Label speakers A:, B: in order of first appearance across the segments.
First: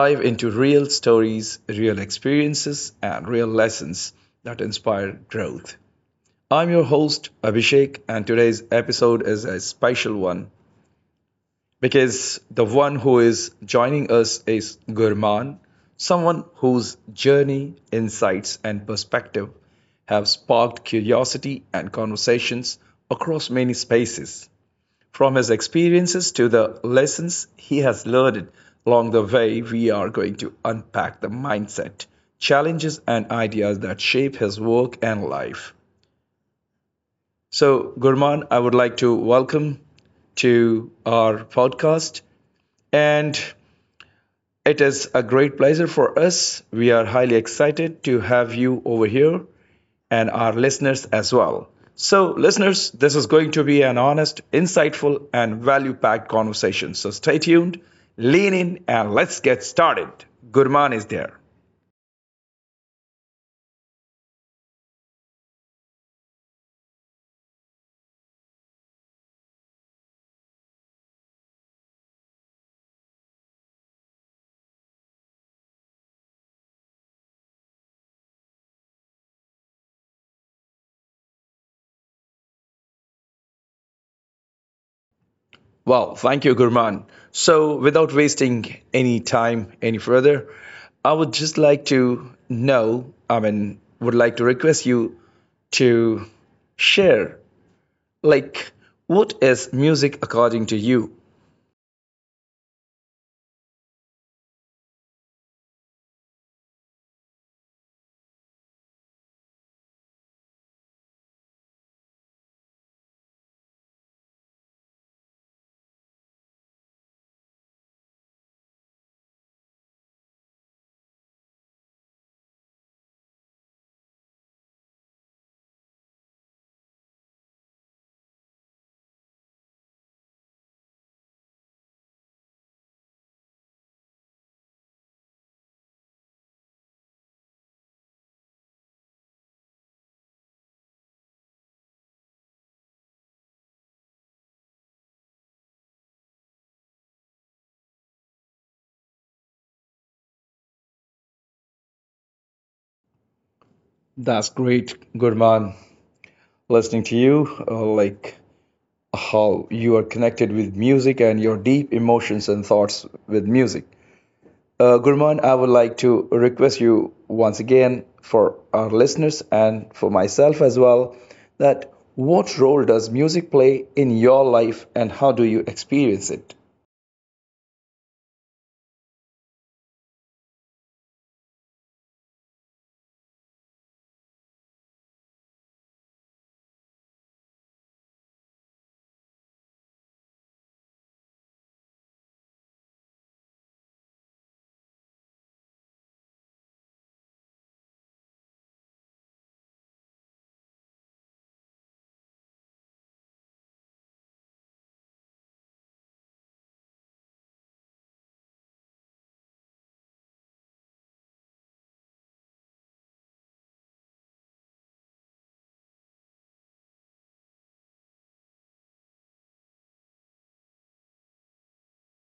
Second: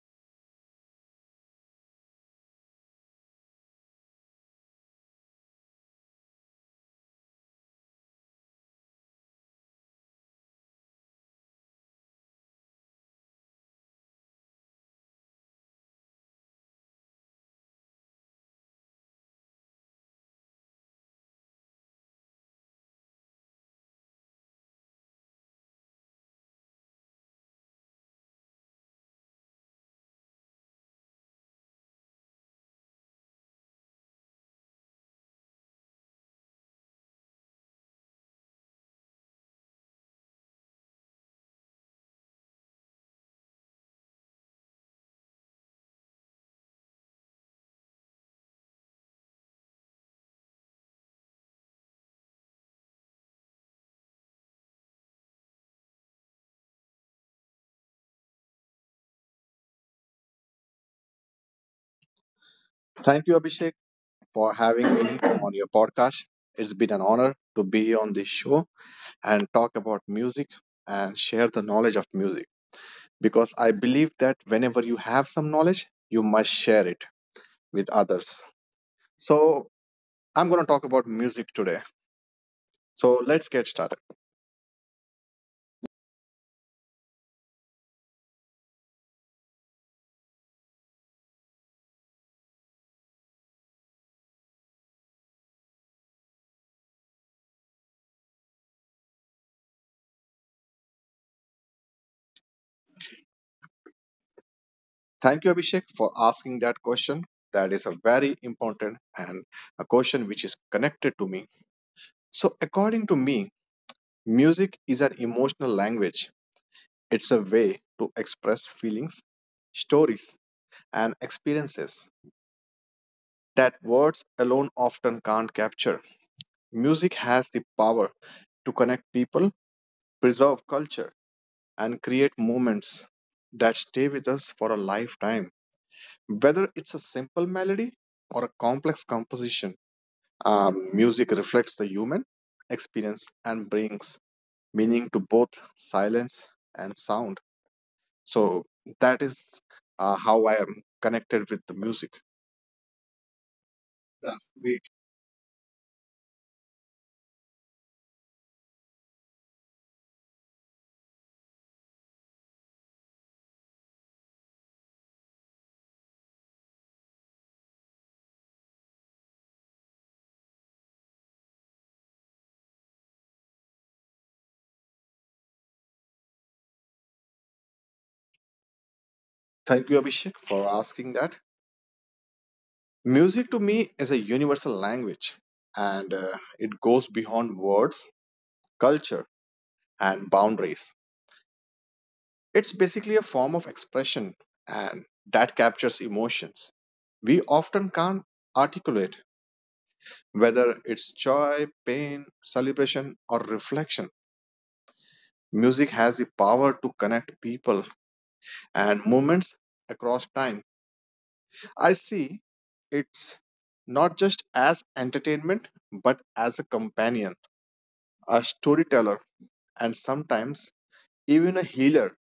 A: dive into real stories, real experiences, and real lessons that inspire growth. I'm your host Abhishek, and today's episode is a special one because the one who is joining us is Gurman, someone whose journey, insights, and perspective have sparked curiosity and conversations across many spaces. From his experiences to the lessons he has learned along the way, we are going to unpack the mindset, challenges, and ideas that shape his work and life. So, Gurman, I would like to welcome to our podcast. And it is a great pleasure for us. We are highly excited to have you over here and our listeners as well. So, listeners, this is going to be an honest, insightful, and value packed conversation. So, stay tuned, lean in, and let's get started. Gurman is there.
B: Thank you, Abhishek, for having me on your podcast. It's been an honor to be on this show and talk about music and share the knowledge of music because I believe that whenever you have some knowledge, you must share it with others. So, I'm going to talk about music today. So, let's get started.
A: Well, thank you, Gurman. So, without wasting any time any further, I would just like to know, I mean, would like to request you to share. Like, what is music according to you?
B: Thank you, Abhishek, for asking that question. That is a very important and a question which is connected to me. So, according to me, music is an emotional language. It's a way to express feelings, stories, and experiences that words alone often can't capture. Music has the power to connect people, preserve culture, and create moments that stay with us for a lifetime. Whether it's a simple melody or a complex composition, music reflects the human experience and brings meaning to both silence and sound. So that is how I am connected with the music.
A: That's
B: That's great.
A: great, Gurman. Listening to you, like how you are connected with music and your deep emotions and thoughts with music. Gurman, I would like to request you once again for our listeners and for myself as well that what role does music play in your life and how do you experience it?
B: Thank you, Abhishek, for asking that. Music to me is a universal language, and it goes beyond words, culture, and boundaries. It's basically a form of expression and that captures emotions. We often can't articulate whether it's joy, pain, celebration, or reflection. Music has the power to connect people and moments across time. I see it's not just as entertainment, but as a companion, a storyteller, and sometimes even a healer.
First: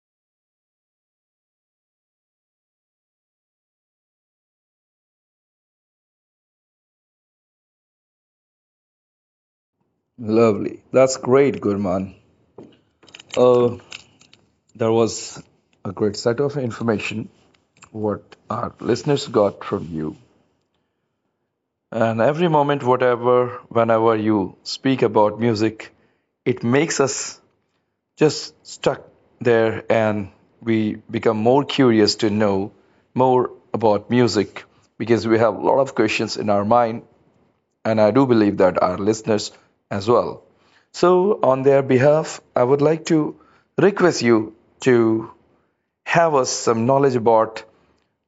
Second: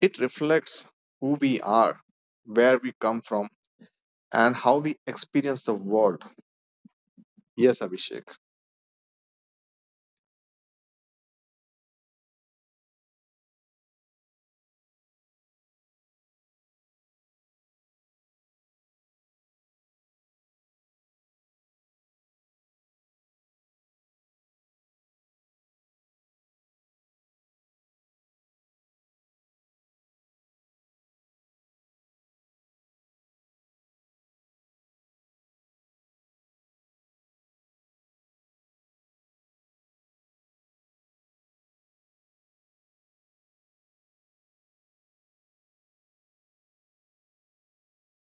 B: It reflects who we are, where we come from, and how we experience the world. Yes, Abhishek.
A: Lovely. That's great, Gurman. Uh, There was a great set of information what our listeners got from you. And every moment, whatever, whenever you speak about music, it makes us just stuck there and we become more curious to know more about music because we have a lot of questions in our mind. And I do believe that our listeners as well. So, on their behalf, I would like to request you to have us some knowledge about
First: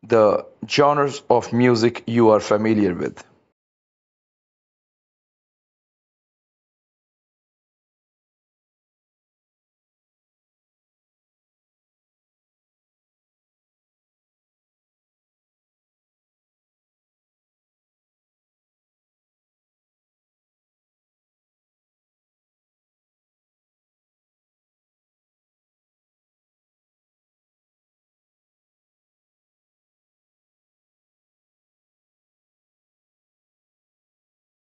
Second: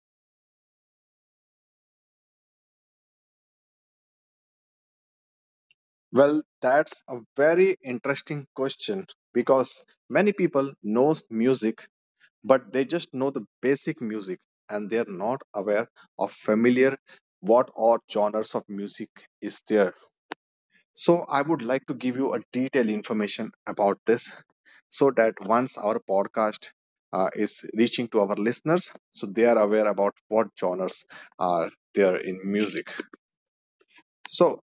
A: the genres of music you are familiar with.
B: Well, that's a very interesting question because many people knows music, but they just know the basic music and they are not aware of familiar what or genres of music is there. So I would like to give you a detailed information about this so that once our podcast is reaching to our listeners, so they are aware about what genres are there in music. So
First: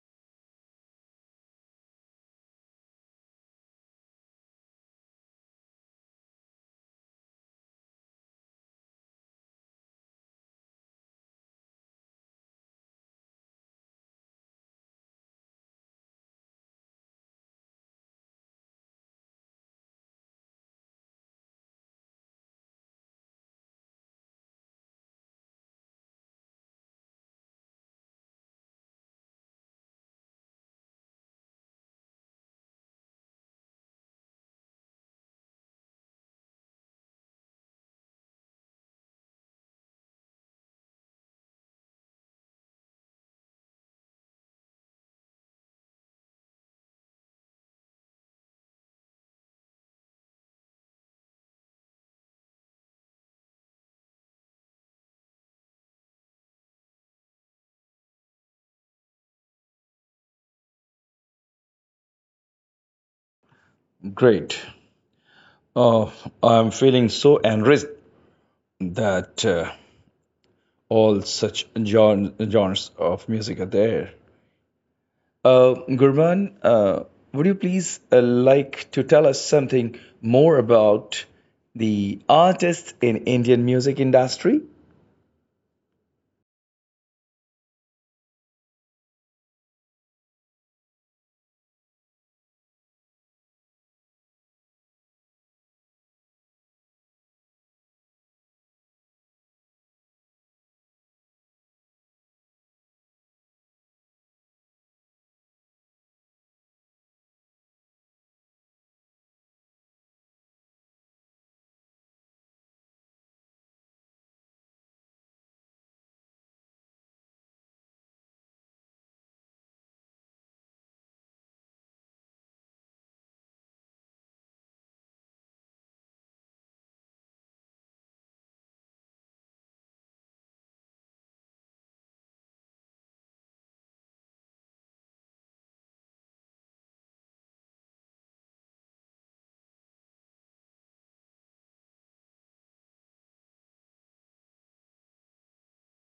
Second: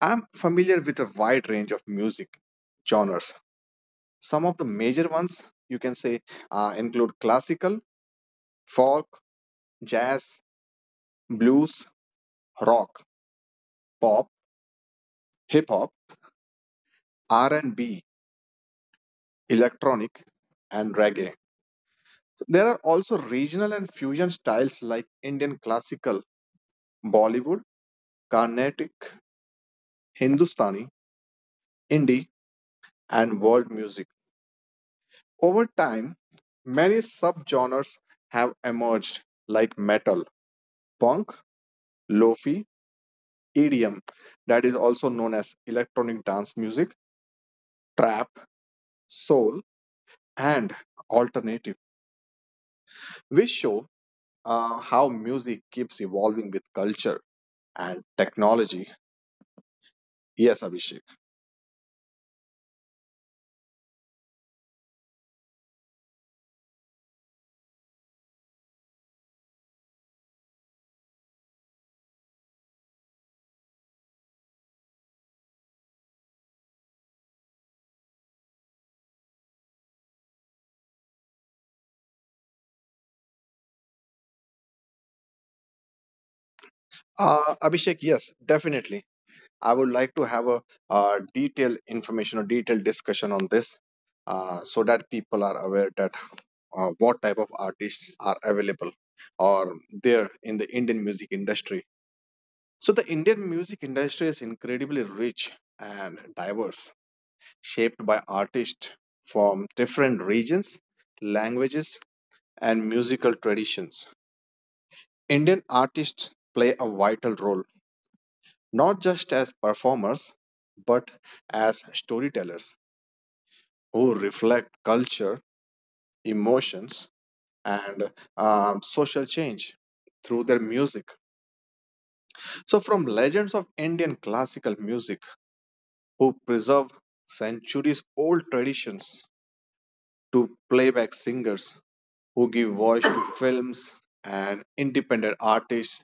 B: I'm familiar with a wide range of music genres. Some of the major ones, you can say, include classical, folk, jazz, Blues, rock, pop, hip hop, R&B, electronic, and reggae. There are also regional and fusion styles like Indian classical, Bollywood, Carnatic, Hindustani, Indie, and world music. Over time, many subgenres have emerged like metal, punk, lofi, EDM, that is also known as electronic dance music, trap, soul, and alternative. We show how music keeps evolving with culture and technology. Yes, Abhishek.
A: Great. Oh, I'm feeling so enriched that all such genres of music are there. Gurman, would you please like to tell us something more about the artists in Indian music industry?
B: Abhishek, yes, definitely. I would like to have a detailed information or detailed discussion on this, so that people are aware that what type of artists are available or there in the Indian music industry. So, the Indian music industry is incredibly rich and diverse, shaped by artists from different regions, languages, and musical traditions. Indian artists play a vital role, not just as performers, but as storytellers who reflect culture, emotions, and social change through their music. So, from legends of Indian classical music who preserve centuries old traditions to playback singers who give voice to films and independent artists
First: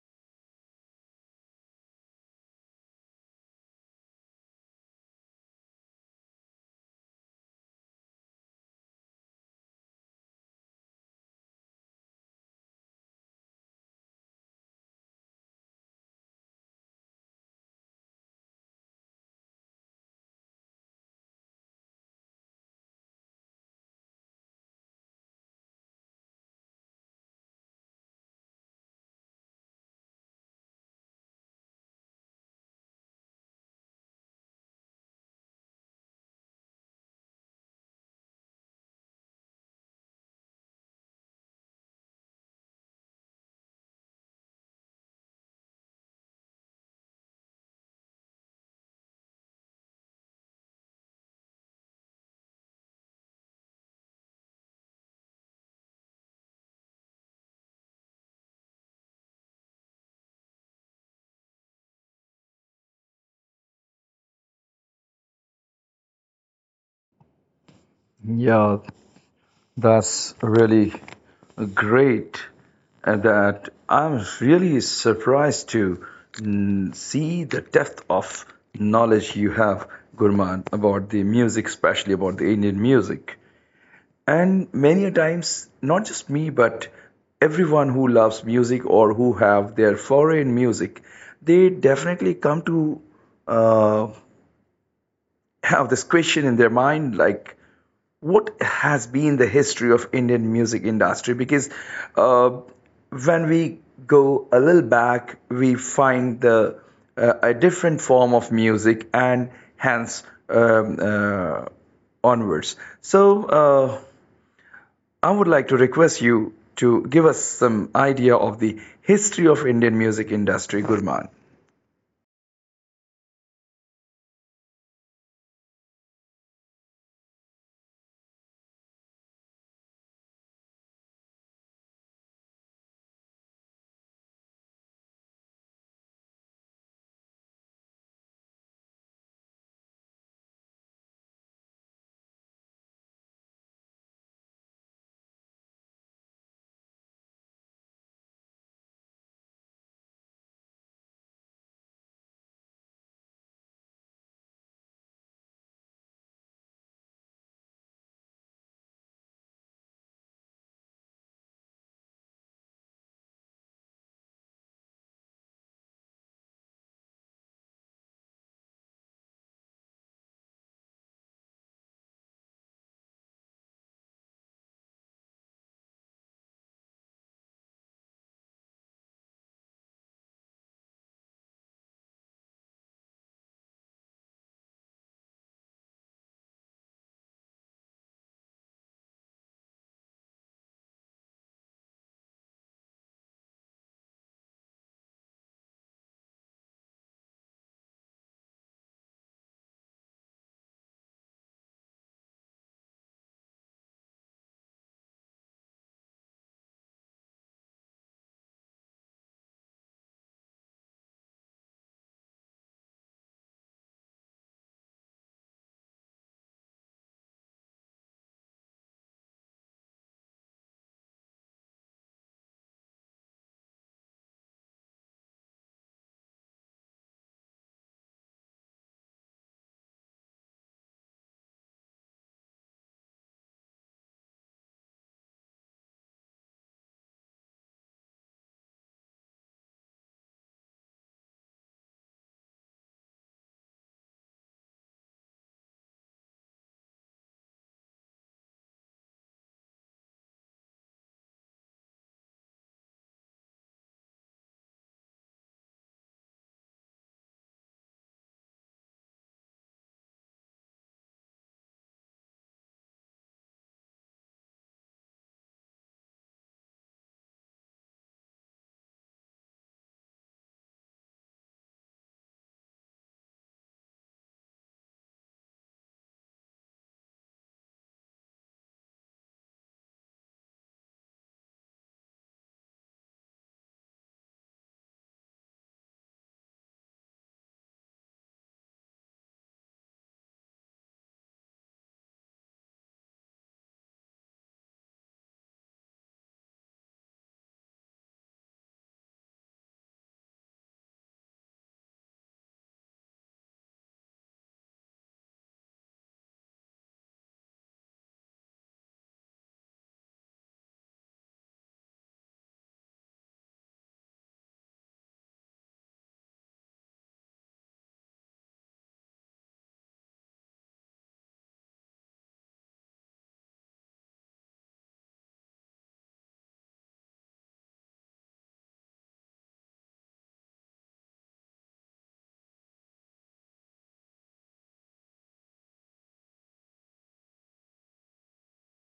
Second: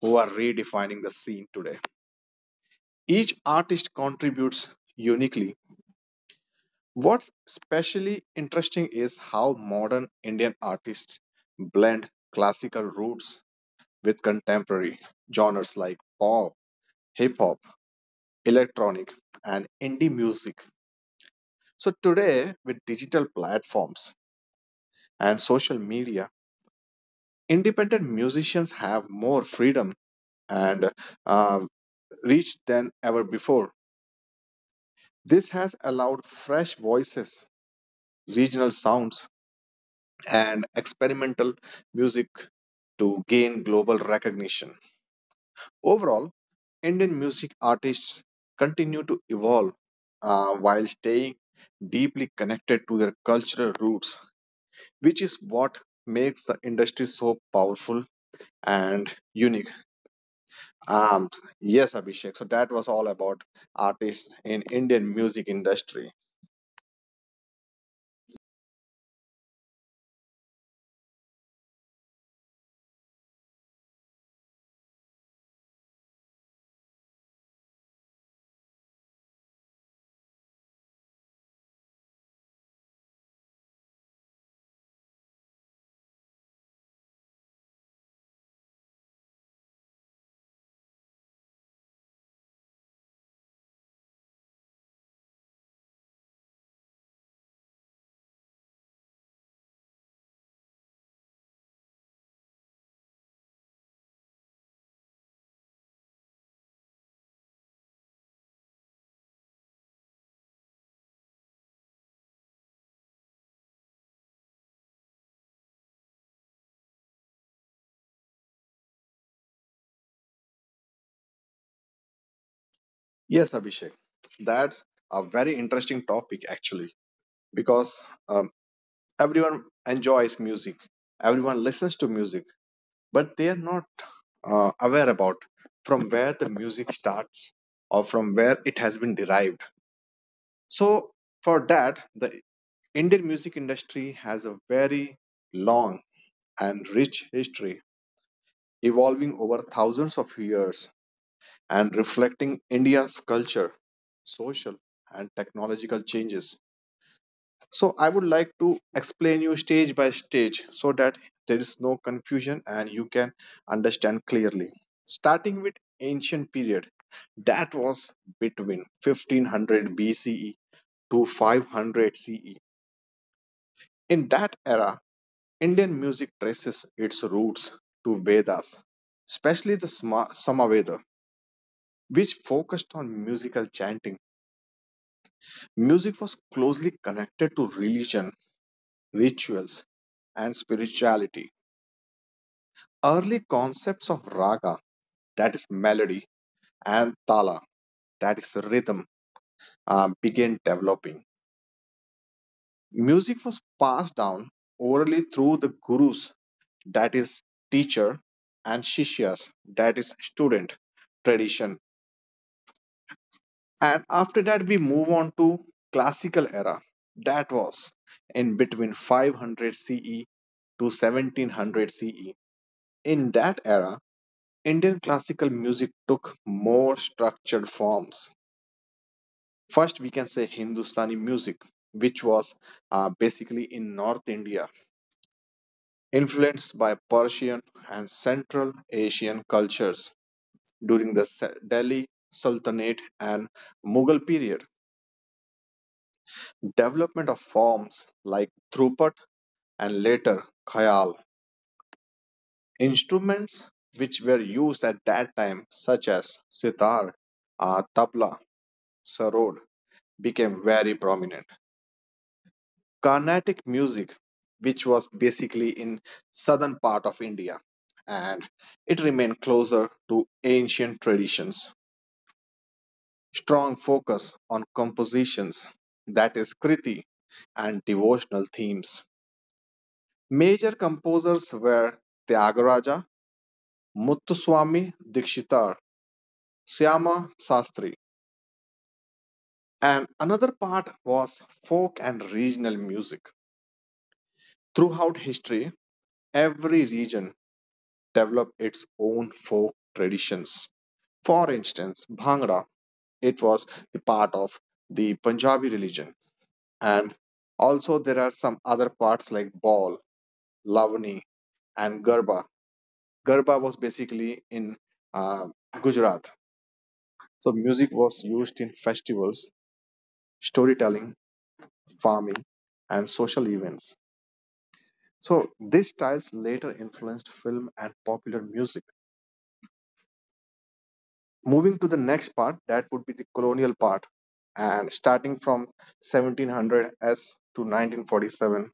B: who are redefining the scene today. Each artist contributes uniquely. What's especially interesting is how modern Indian artists blend classical roots with contemporary genres like pop, hip hop, electronic, and indie music. So, today, with digital platforms and social media, independent musicians have more freedom and uh, reach than ever before. This has allowed fresh voices, regional sounds, and experimental music to gain global recognition. Overall, Indian music artists continue to evolve while staying deeply connected to their cultural roots, which is what makes the industry so powerful and unique. Um, yes, Abhishek. So that was all about artists in Indian music industry.
A: Yeah, that's really great, and that I'm really surprised to see the depth of knowledge you have, Gurman, about the music, especially about the Indian music. And many a times, not just me, but everyone who loves music or who have their foreign music, they definitely come to uh, have this question in their mind like what has been the history of indian music industry because uh, when we go a little back we find the a different form of music and hence onwards. So uh, I would like to request you to give us some idea of the history of indian music industry, gurman.
B: Yes, Abhishek. That's a very interesting topic actually, because um, everyone enjoys music, everyone listens to music, but they are not aware about from where the music starts or from where it has been derived. So for that, the Indian music industry has a very long and rich history, evolving over thousands of years and reflecting India's culture, social, and technological changes. So I would like to explain you stage by stage so that there is no confusion and you can understand clearly. Starting with ancient period, that was between 1500 BCE to 500 CE. In that era, Indian music traces its roots to Vedas, especially the Samaveda, which focused on musical chanting. Music was closely connected to religion, rituals, and spirituality. Early concepts of raga, that is melody, and tala, that is rhythm, began developing. Music was passed down orally through the gurus, that is teacher, and shishyas, that is student tradition. And after that, we move on to classical era, that was in between 500 CE to 1700 CE. In that era, Indian classical music took more structured forms. First, we can say Hindustani music, which was basically in North India, influenced by Persian and Central Asian cultures during the Delhi Sultanate and Mughal period. Development of forms like thrupat and later khayal. Instruments which were used at that time, such as sitar, tabla, sarod, became very prominent. Carnatic music, which was basically in southern part of India, and it remained closer to ancient traditions. Strong focus on compositions, that is Kriti, and devotional themes. Major composers were Tyagaraja, Muthuswami Dikshitar, Syama Sastri, and another part was folk and regional music. Throughout history, every region developed its own folk traditions. For instance, Bhangra, it was the part of the Punjabi religion. And also there are some other parts like Ball, Lavani, and Garba. Garba was basically in uh, Gujarat. So music was used in festivals, storytelling, farming, and social events. So these styles later influenced film and popular music. Moving to the next part, that would be the colonial part, and starting from 1700s to 1947.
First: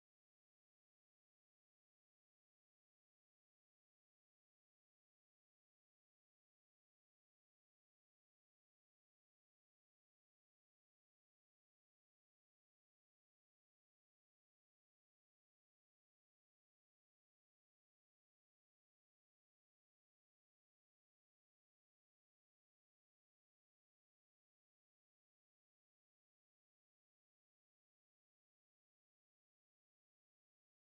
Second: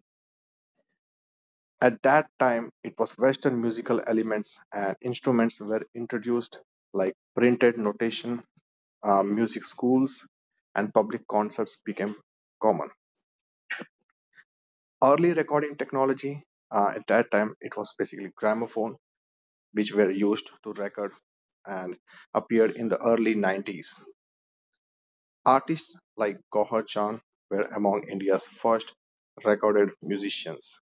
B: At that time, it was Western musical elements and instruments were introduced, like printed notation, music schools, and public concerts became common. Early recording technology, at that time, it was basically gramophone, which were used to record and appeared in the early 90s. Artists like Gauhar Chand were among India's first recorded musicians.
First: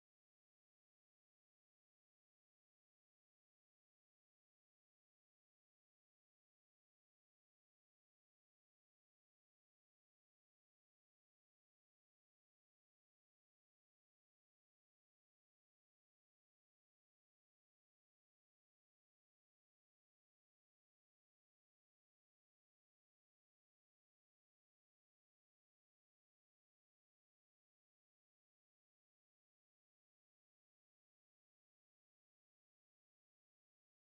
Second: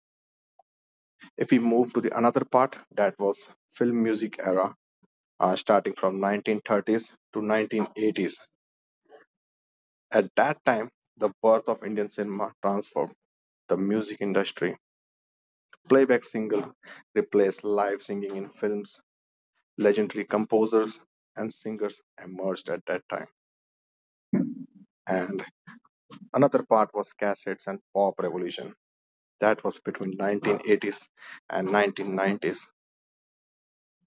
B: If we move to the another part, that was film music era, starting from 1930s to 1980s. At that time, the birth of Indian cinema transformed the music industry. Playback single replaced live singing in films. Legendary composers and singers emerged at that time. And another part was cassettes and pop revolution. That was between 1980s and 1990s.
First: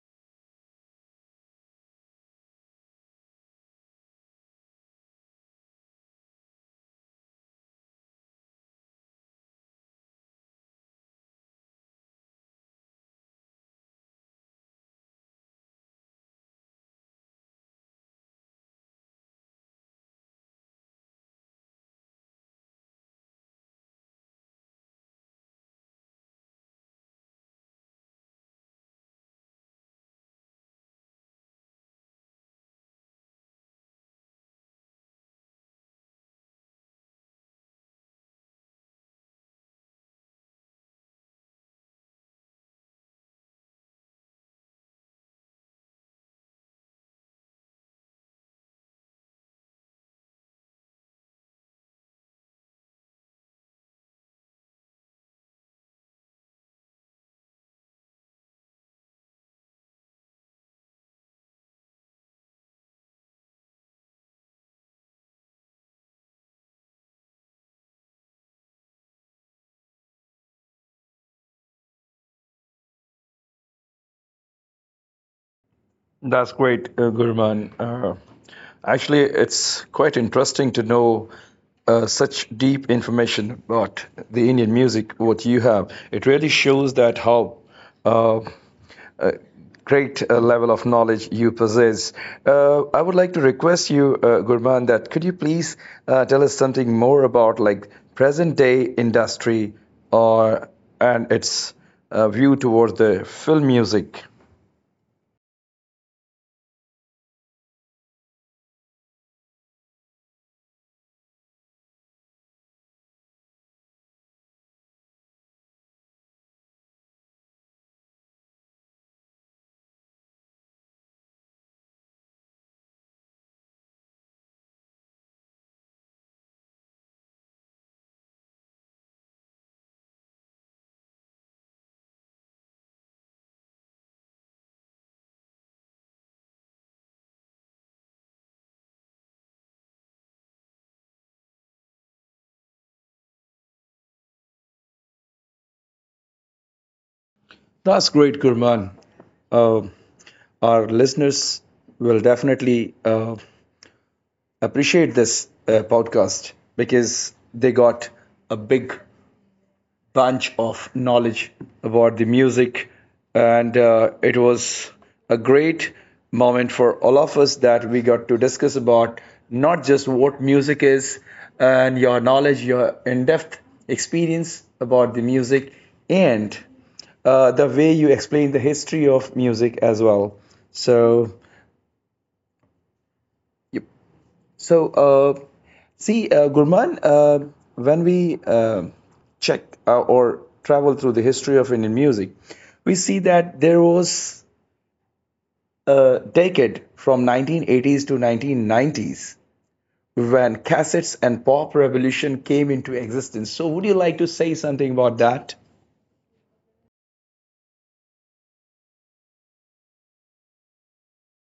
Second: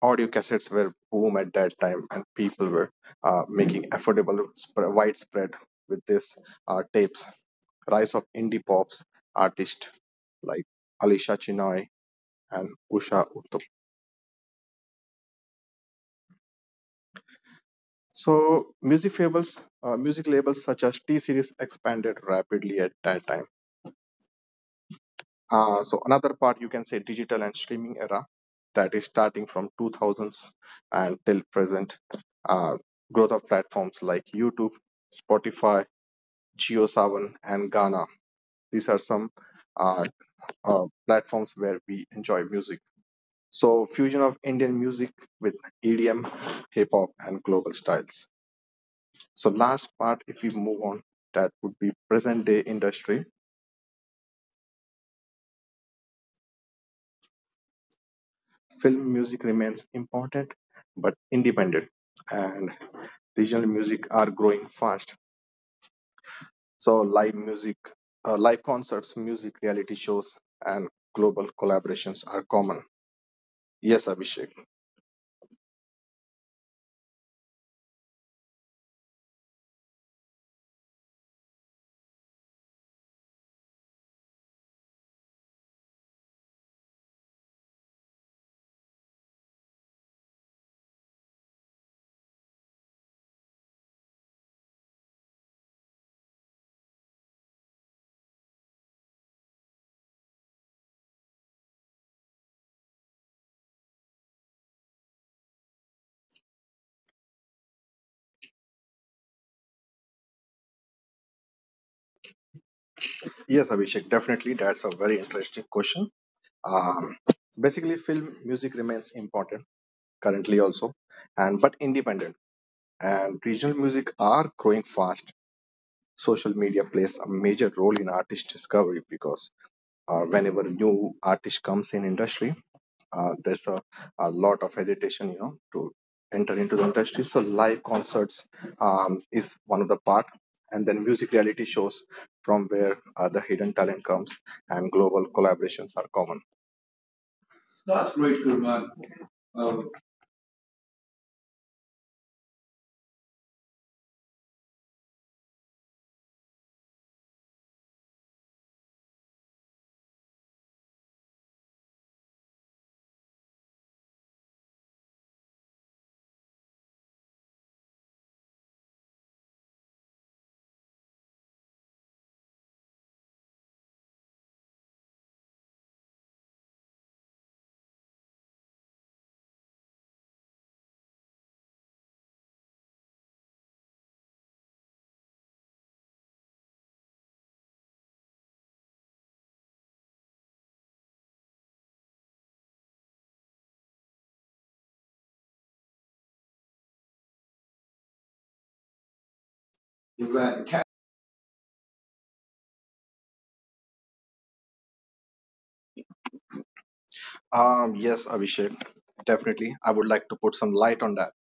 B: Audio cassettes were boom at that time, and people were making affordable, widespread with these tapes. Rise of indie pops artists like Alisha Chinoy and Usha Uthup. So music labels such as T Series expanded rapidly at that time. So another part, you can say, digital and streaming era, that is starting from 2000s and till present. uh, Growth of platforms like YouTube, Spotify, geo7, and Ghana. These are some uh, platforms where we enjoy music. So fusion of Indian music with EDM, hip hop, and global styles. So last part, if we move on, that would be present day industry. Film music remains important, but independent, and regional music are growing fast. So live music, live concerts, music reality shows, and global collaborations are common. Yes, Abhishek.
A: That's great, Gurman. Actually, it's quite interesting to know such deep information about the Indian music, what you have. It really shows that how uh, uh, great level of knowledge you possess. I would like to request you, Gurman, that could you please tell us something more about like present day industry or and its view towards the film music.
B: Yes, Abhishek, definitely. That's a very interesting question. Um, Basically, film music remains important currently also, and but independent. And regional music are growing fast. Social media plays a major role in artist discovery because whenever new artist comes in industry, there's a lot of hesitation to enter into the industry. So live concerts is one of the part, and then music reality shows, from where the hidden talent comes, and global collaborations are common.
A: That's
B: That's
A: great,
B: great, Gurman.
A: Gurman.
B: Um,
A: Uh, our listeners will definitely appreciate this podcast because they got a big bunch of knowledge about the music, and it was a great moment for all of us that we got to discuss about not just what music is and your knowledge, your in depth experience about the music, and the way you explain the history of music as well. So, so, see, Gurman, when we check or travel through the history of Indian music, we see that there was a decade from 1980s to 1990s when
B: Gurman, can-
A: cassettes and pop revolution came into existence. So, would you like to say something about that?
B: yes, Abhishek, definitely. I would like to put some light on that.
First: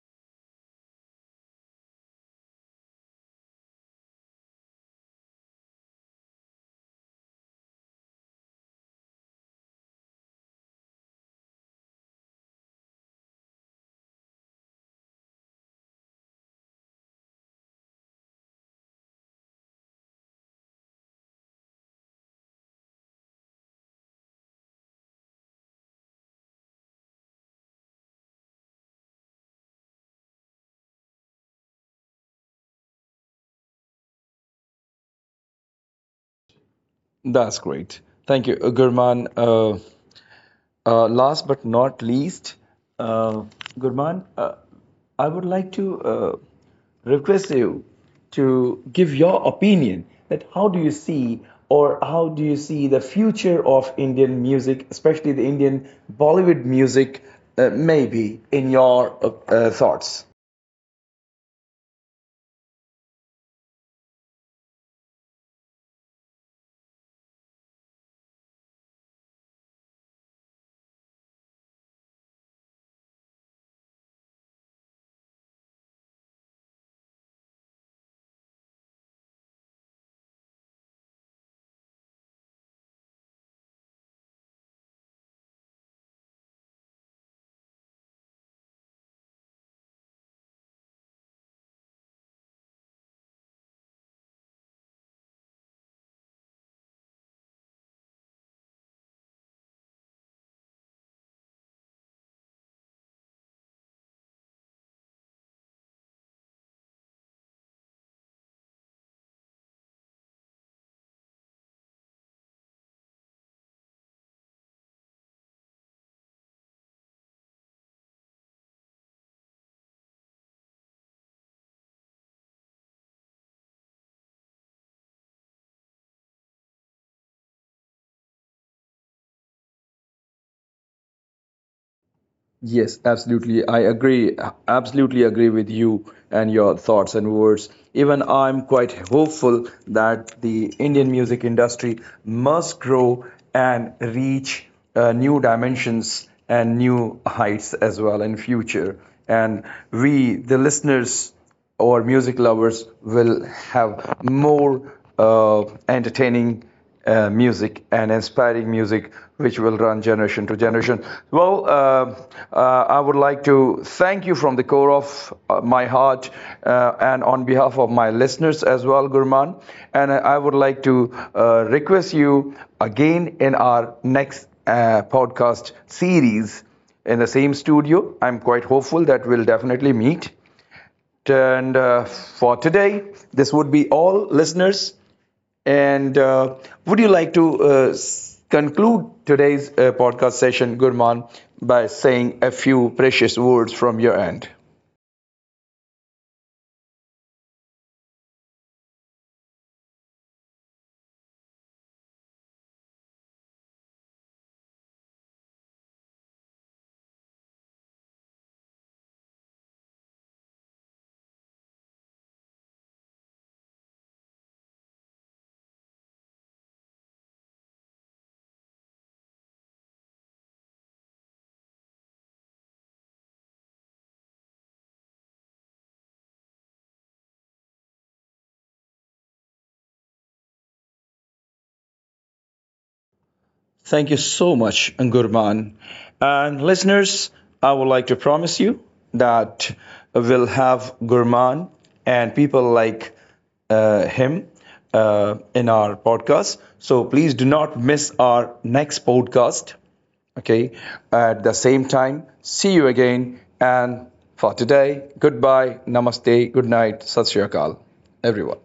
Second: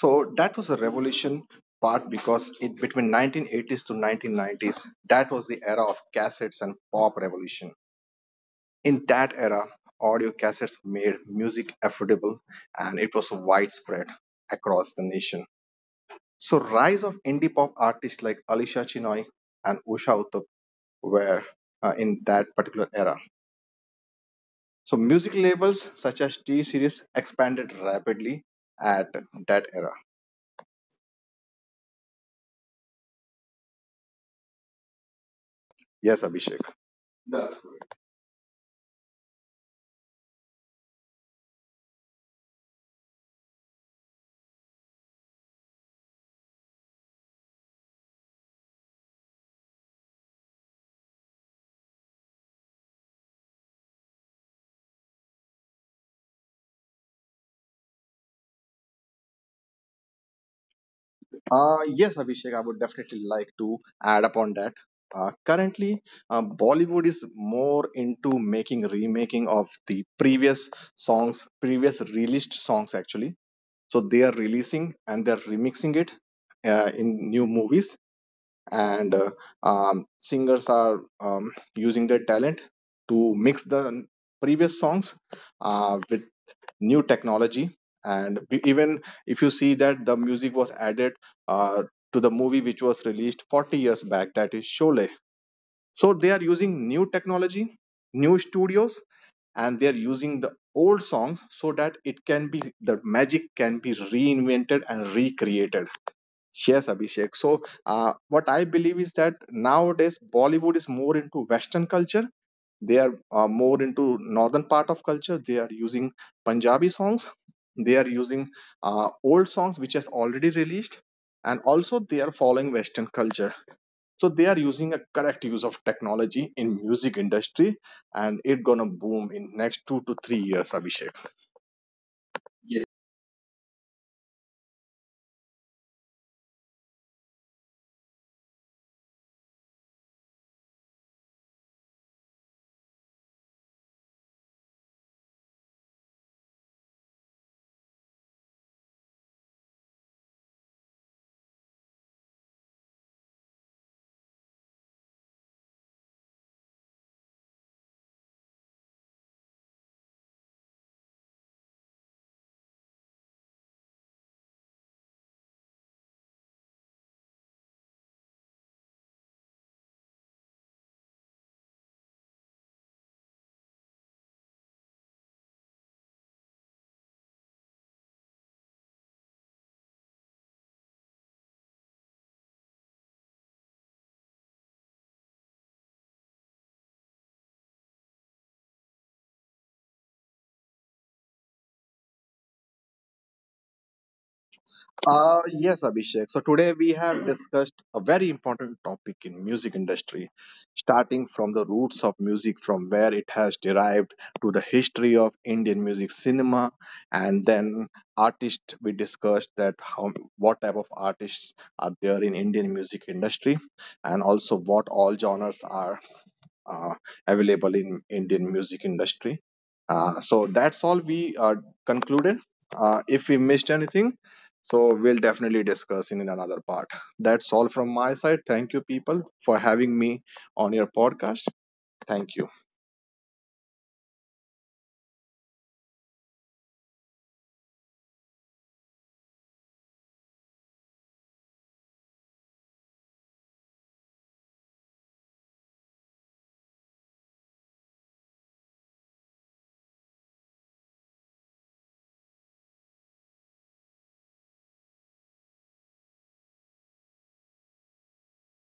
B: So that was a revolution part, because it between 1980s to 1990s, that was the era of cassettes and pop revolution. In that era, audio cassettes made music affordable and it was widespread across the nation. So rise of indie pop artists like Alisha Chinoy and Usha Uthup were in that particular era. So music labels such as T Series expanded rapidly at that era. Yes, Abhishek.
A: That's
B: That's
A: great. Thank you, Gurman. Last but not least, uh, Gurman, I would like to request you to give your opinion that how do you see or how do you see the future of Indian music, especially the Indian Bollywood music, maybe in your thoughts?
B: Yes, Abhishek, I would definitely like to add upon that. Currently, Bollywood is more into making remaking of the previous songs, previous released songs actually. So they are releasing and they're remixing it in new movies, and singers are using their talent to mix the previous songs with new technology, and even if you see that the music was added uh, to the movie which was released 40 years back, that is Sholay. So they are using new technology, new studios, and they are using the old songs so that it can be the magic can be reinvented and recreated. Yes, Abhishek. So what I believe is that nowadays Bollywood is more into western culture. They are more into northern part of culture. They are using Punjabi songs. They are using old songs which has already released, and also they are following western culture. So they are using a correct use of technology in music industry, and it gonna boom in next 2 to 3 years, Abhishek.
A: Yes, absolutely. I agree. Absolutely agree with you and your thoughts and words. Even I'm quite hopeful that the Indian music industry must grow and reach new dimensions and new heights as well in future. And we, the listeners or music lovers, will have more entertaining music and inspiring music which will run generation to generation. Well, I would like to thank you from the core of my heart and on behalf of my listeners as well, Gurman. And I would like to request you again in our next podcast series in the same studio. I'm quite hopeful that we'll definitely meet. And for today, this would be all, listeners. And would you like to conclude today's podcast session, Gurman, by saying a few precious words from your end?
B: Yes, Abhishek. So today we have discussed a very important topic in music industry, starting from the roots of music, from where it has derived to the history of Indian music cinema, and then artists. We discussed that how what type of artists are there in Indian music industry, and also what all genres are uh, available in Indian music industry. So that's all we concluded. If we missed anything, so we'll definitely discuss in another part. That's all from my side. Thank you, people, for having me on your podcast. Thank you.
A: Thank you so much, Gurman. And listeners, I would like to promise you that we'll have Gurman and people like him in our podcast. So please do not miss our next podcast. Okay. At the same time, see you again. And for today, goodbye, namaste, good night, Sat Sri Akal, everyone.